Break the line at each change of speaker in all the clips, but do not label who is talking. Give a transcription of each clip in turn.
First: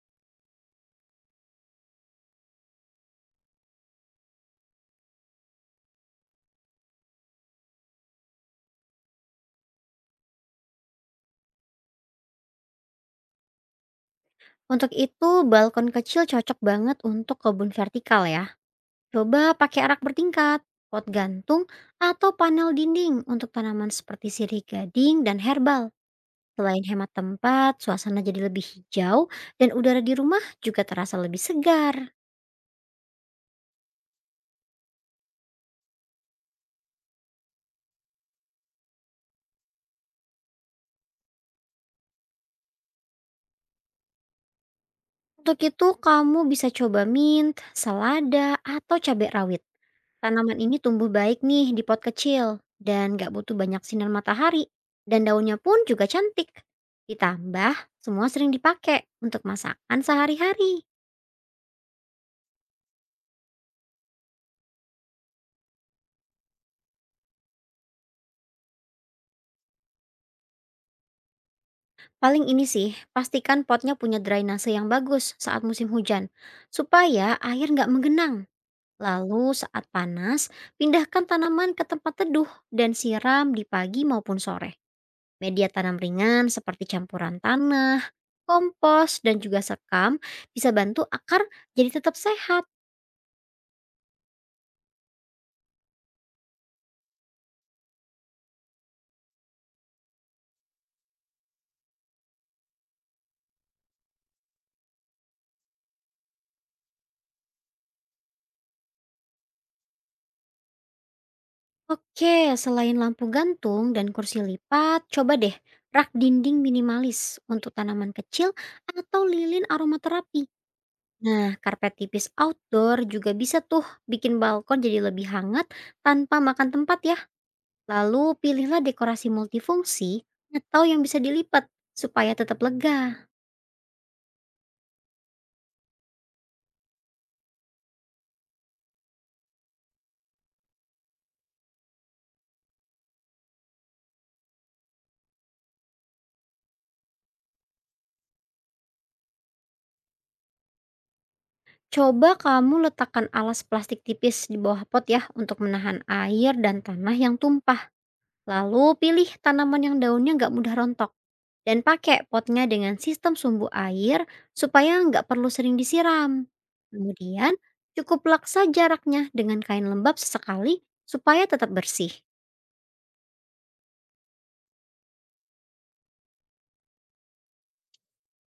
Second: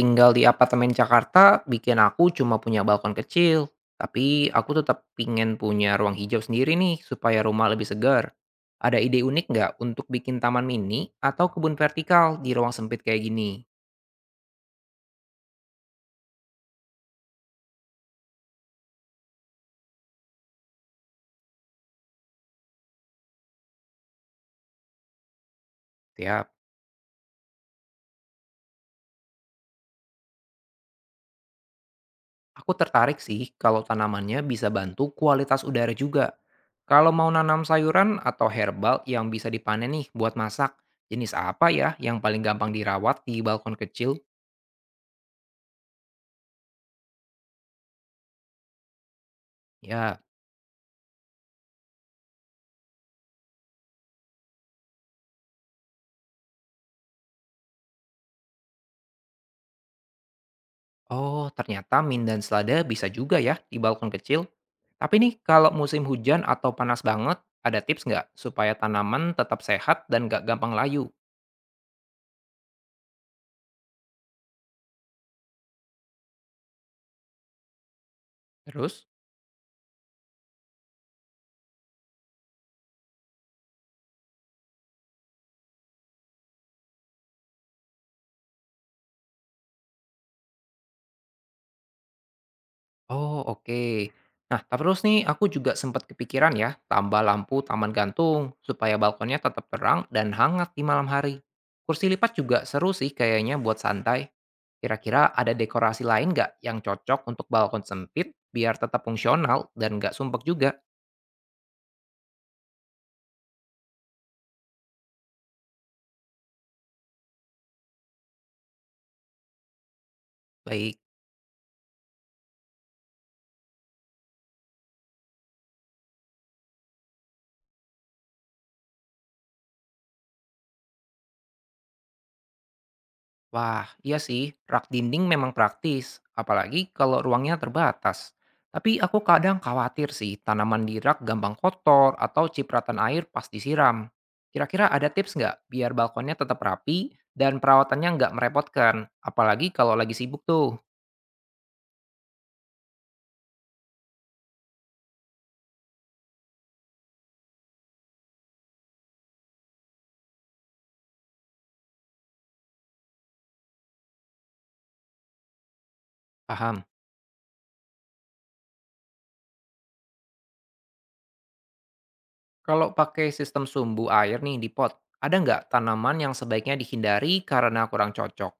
Tinggal di apartemen Jakarta bikin aku cuma punya balkon kecil, tapi aku tetap pingin punya ruang hijau sendiri nih supaya rumah lebih segar. Ada ide unik nggak untuk bikin taman mini atau kebun vertikal di ruang sempit kayak gini?
Untuk itu, balkon kecil cocok banget untuk kebun vertikal ya. Coba pakai rak bertingkat, pot gantung, atau panel dinding untuk tanaman seperti sirih gading dan herbal.
Tiap.
Selain hemat tempat, suasana jadi lebih hijau, dan udara di rumah juga terasa lebih segar.
Aku tertarik sih kalau tanamannya bisa bantu kualitas udara juga. Kalau mau nanam sayuran atau herbal yang bisa dipanen nih buat masak, jenis apa ya yang paling gampang dirawat di balkon kecil?
Untuk itu, kamu bisa coba mint, selada, atau cabai rawit.
Ya.
Tanaman ini tumbuh baik nih di pot kecil dan gak butuh banyak sinar matahari. Dan daunnya pun juga cantik. Ditambah, semua sering dipakai untuk masakan sehari-hari.
Oh, ternyata min dan selada bisa juga ya di balkon kecil. Tapi nih, kalau musim hujan atau panas banget, ada tips nggak supaya tanaman tetap sehat dan nggak gampang layu?
Paling ini sih, pastikan potnya punya drainase yang bagus saat musim hujan, supaya air nggak menggenang.
Terus.
Lalu saat panas, pindahkan tanaman ke tempat teduh dan siram di pagi maupun sore. Media tanam ringan seperti campuran tanah, kompos, dan juga sekam bisa bantu akar jadi tetap sehat.
Oh, oke. Nah, tapi terus nih, aku juga sempat kepikiran ya, tambah lampu taman gantung supaya balkonnya tetap terang dan hangat di malam hari. Kursi lipat juga seru sih kayaknya buat santai. Kira-kira ada dekorasi lain nggak yang cocok untuk balkon sempit biar tetap fungsional dan nggak sumpek juga?
Oke, selain lampu gantung dan kursi lipat, coba deh rak dinding minimalis untuk tanaman kecil atau lilin aromaterapi.
Baik.
Nah, karpet tipis outdoor juga bisa tuh bikin balkon jadi lebih hangat tanpa makan tempat ya. Lalu pilihlah dekorasi multifungsi atau yang bisa dilipat supaya tetap lega.
Wah, iya sih, rak dinding memang praktis, apalagi kalau ruangnya terbatas. Tapi aku kadang khawatir sih, tanaman di rak gampang kotor atau cipratan air pas disiram. Kira-kira ada tips nggak biar balkonnya tetap rapi dan perawatannya nggak merepotkan, apalagi kalau lagi sibuk tuh?
Coba kamu letakkan alas plastik tipis di bawah pot ya untuk menahan air dan tanah yang tumpah. Lalu pilih tanaman yang daunnya nggak mudah rontok. Dan pakai potnya dengan sistem sumbu air supaya nggak perlu sering disiram.
Paham.
Kemudian cukup laksa jaraknya dengan kain lembab sesekali supaya tetap bersih.
Kalau pakai sistem sumbu air nih di pot, ada nggak tanaman yang sebaiknya dihindari karena kurang cocok?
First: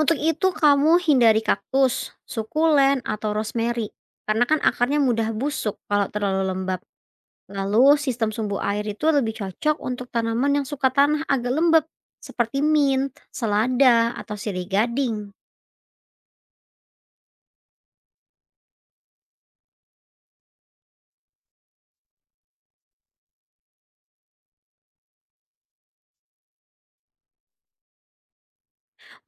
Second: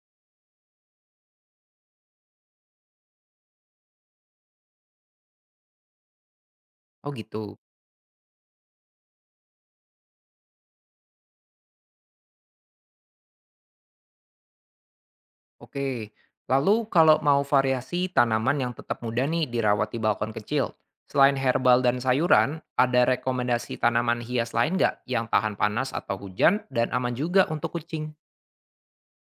Untuk itu kamu hindari kaktus, sukulen, atau rosemary. Karena kan akarnya mudah busuk kalau terlalu lembab.
Oh gitu.
Lalu sistem sumbu air itu lebih cocok untuk tanaman yang suka tanah agak lembab seperti mint, selada, atau sirih gading.
Oke, lalu kalau mau variasi tanaman yang tetap muda nih dirawat di balkon kecil, selain herbal dan sayuran, ada rekomendasi tanaman hias lain nggak yang tahan panas atau hujan dan aman juga untuk kucing?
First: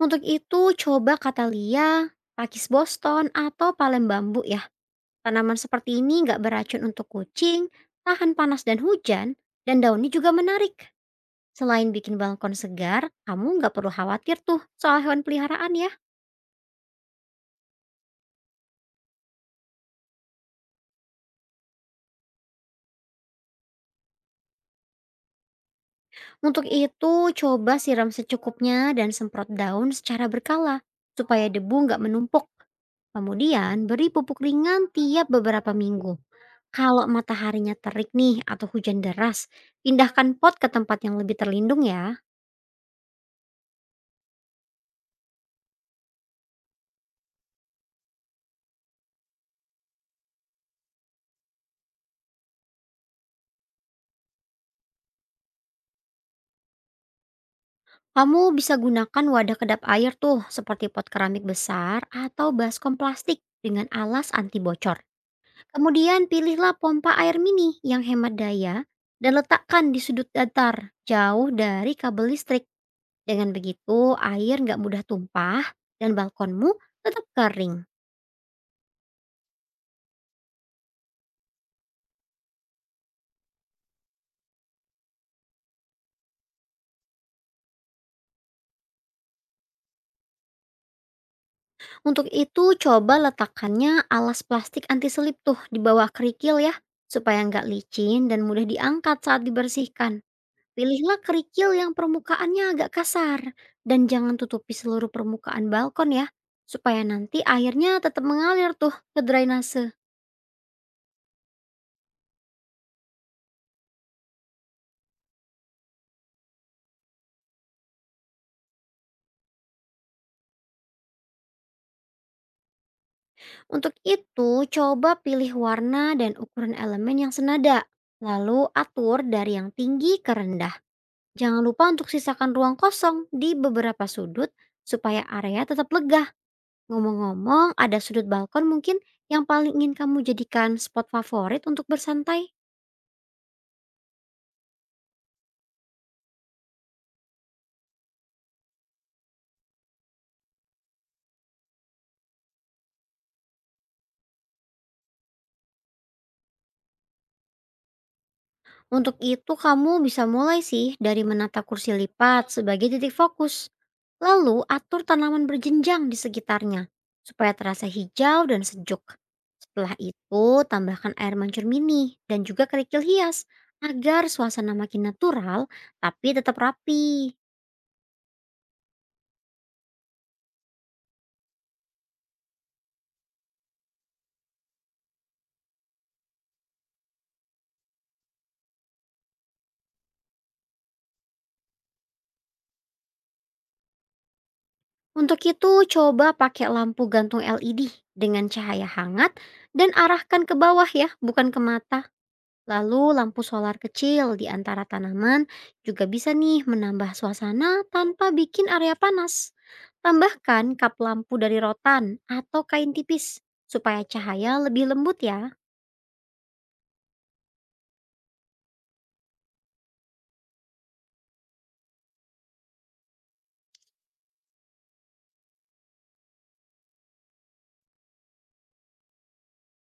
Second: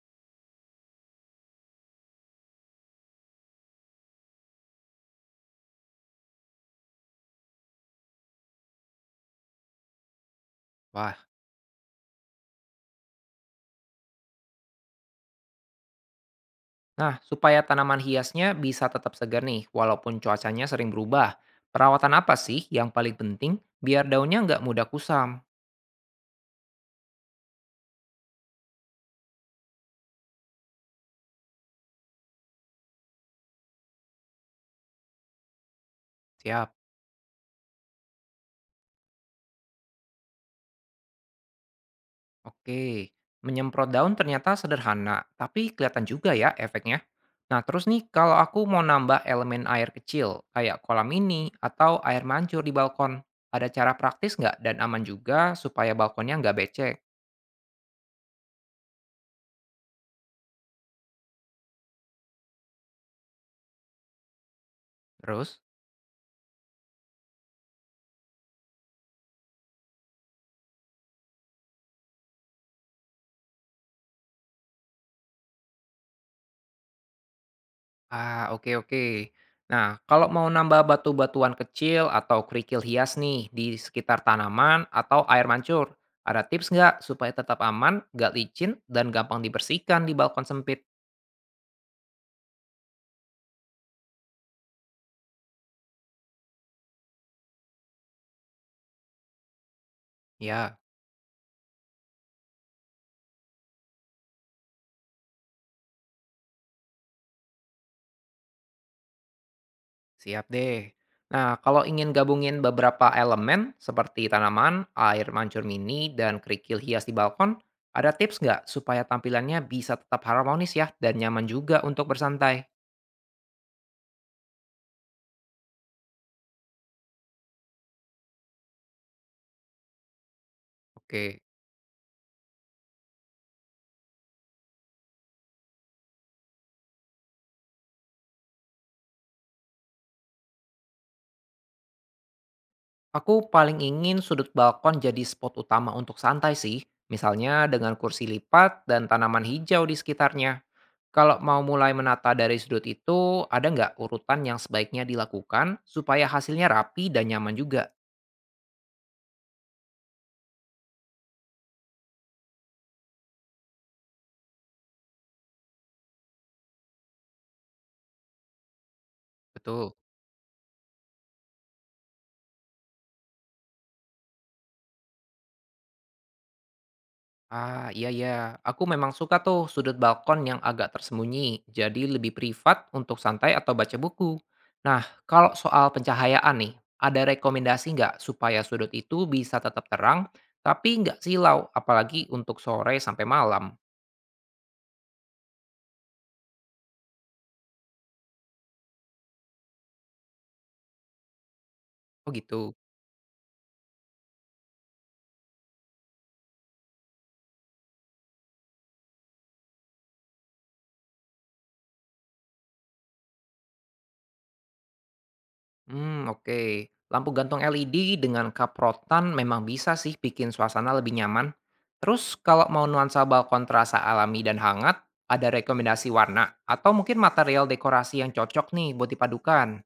Untuk itu coba katalia, pakis Boston, atau palem bambu ya. Tanaman seperti ini nggak beracun untuk kucing, tahan panas dan hujan, dan daunnya juga menarik.
Wah.
Selain bikin balkon segar, kamu nggak perlu khawatir tuh soal hewan peliharaan ya.
Nah, supaya tanaman hiasnya bisa tetap segar nih, walaupun cuacanya sering berubah. Perawatan apa sih yang paling penting biar daunnya nggak mudah kusam?
Untuk itu, coba siram secukupnya dan semprot daun secara berkala, supaya debu nggak menumpuk. Kemudian beri pupuk ringan tiap beberapa minggu.
Siap.
Kalau mataharinya terik nih atau hujan deras, pindahkan pot ke tempat yang lebih terlindung ya.
Oke, menyemprot daun ternyata sederhana, tapi kelihatan juga ya efeknya. Nah, terus nih kalau aku mau nambah elemen air kecil, kayak kolam mini atau air mancur di balkon, ada cara praktis nggak dan aman juga supaya balkonnya nggak becek?
Kamu bisa gunakan wadah kedap air tuh seperti pot keramik besar atau baskom plastik dengan alas anti bocor.
Terus?
Kemudian pilihlah pompa air mini yang hemat daya dan letakkan di sudut datar jauh dari kabel listrik. Dengan begitu air nggak mudah tumpah dan balkonmu tetap kering.
Ah, oke oke. Nah, kalau mau nambah batu-batuan kecil atau kerikil hias nih di sekitar tanaman atau air mancur, ada tips nggak supaya tetap aman, nggak licin, dan gampang dibersihkan di balkon sempit?
Untuk itu coba letakkannya alas plastik anti selip tuh di bawah kerikil ya, supaya nggak licin dan mudah diangkat saat dibersihkan.
Ya.
Pilihlah kerikil yang permukaannya agak kasar dan jangan tutupi seluruh permukaan balkon ya, supaya nanti airnya tetap mengalir tuh ke drainase.
Siap deh. Nah, kalau ingin gabungin beberapa elemen seperti tanaman, air mancur mini, dan kerikil hias di balkon, ada tips nggak supaya tampilannya bisa tetap harmonis ya dan nyaman juga untuk bersantai?
Untuk itu coba pilih warna dan ukuran elemen yang senada. Lalu atur dari yang tinggi ke rendah.
Oke,
Jangan lupa untuk sisakan ruang kosong di beberapa sudut supaya area tetap lega. Ngomong-ngomong, ada sudut balkon mungkin yang paling ingin kamu jadikan spot favorit untuk bersantai?
aku paling ingin sudut balkon jadi spot utama untuk santai sih, misalnya dengan kursi lipat dan tanaman hijau di sekitarnya. Kalau mau mulai menata dari sudut itu, ada nggak urutan yang sebaiknya dilakukan supaya hasilnya rapi dan nyaman juga?
Untuk itu kamu bisa mulai sih dari menata kursi lipat sebagai titik fokus. Lalu atur tanaman berjenjang di sekitarnya supaya terasa hijau dan sejuk.
Betul.
Setelah itu tambahkan air mancur mini dan juga kerikil hias agar suasana makin natural tapi tetap rapi.
Ah, iya ya. Aku memang suka tuh sudut balkon yang agak tersembunyi, jadi lebih privat untuk santai atau baca buku. Nah, kalau soal pencahayaan nih, ada rekomendasi nggak supaya sudut itu bisa tetap terang, tapi nggak silau, apalagi untuk sore sampai malam?
Untuk itu, coba pakai lampu gantung LED dengan cahaya hangat dan arahkan ke bawah ya, bukan ke mata.
Oh gitu.
Lalu lampu solar kecil di antara tanaman juga bisa nih menambah suasana tanpa bikin area panas. Tambahkan kap lampu dari rotan atau kain tipis supaya cahaya lebih lembut ya.
Hmm, oke. Lampu gantung LED dengan kaprotan memang bisa sih bikin suasana lebih nyaman. Terus kalau mau nuansa balkon terasa alami dan hangat, ada rekomendasi warna atau mungkin material dekorasi yang cocok nih buat dipadukan?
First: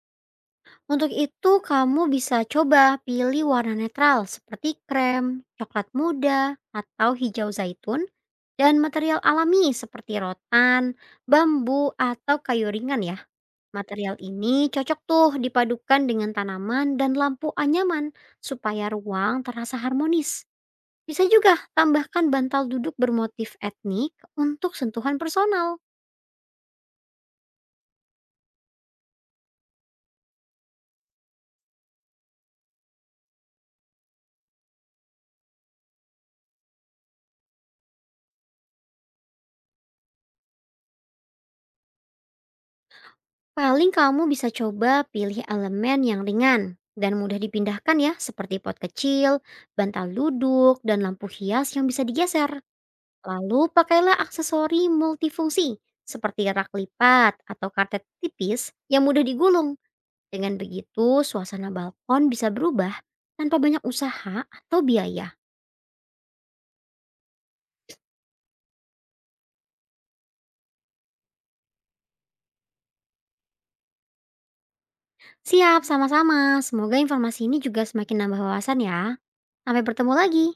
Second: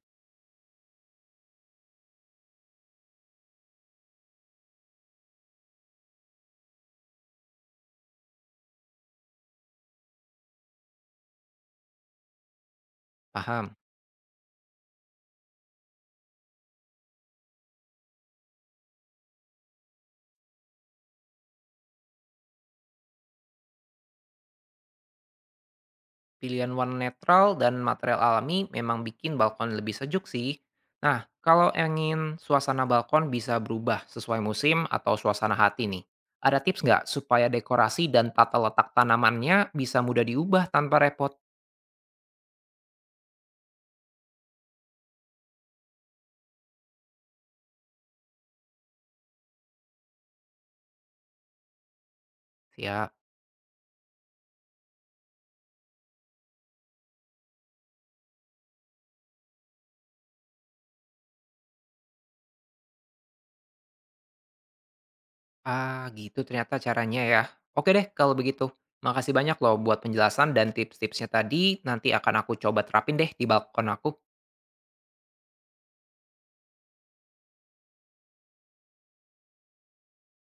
Untuk itu, kamu bisa coba pilih warna netral seperti krem, coklat muda, atau hijau zaitun, dan material alami seperti rotan, bambu, atau kayu ringan ya.
Paham.
Material ini cocok tuh dipadukan dengan tanaman dan lampu anyaman supaya ruang terasa harmonis. Bisa juga tambahkan bantal duduk bermotif etnik untuk sentuhan personal.
Pilihan warna netral dan material alami memang bikin balkon lebih sejuk sih. Nah, kalau ingin suasana balkon bisa berubah sesuai musim atau suasana hati nih. Ada tips nggak supaya dekorasi dan tata letak tanamannya bisa mudah diubah tanpa repot?
Paling kamu bisa coba pilih elemen yang ringan dan mudah dipindahkan ya, seperti pot kecil, bantal duduk, dan lampu hias yang bisa digeser.
Siap.
Lalu pakailah aksesori multifungsi seperti rak lipat atau karpet tipis yang mudah digulung. Dengan begitu, suasana balkon bisa berubah tanpa banyak usaha atau biaya.
Ah, gitu ternyata caranya ya. Oke deh kalau begitu. Makasih banyak loh buat penjelasan dan tips-tipsnya tadi. Nanti akan aku coba terapin deh di balkon aku.
Siap, sama-sama. Semoga informasi ini juga semakin nambah wawasan ya. Sampai bertemu lagi.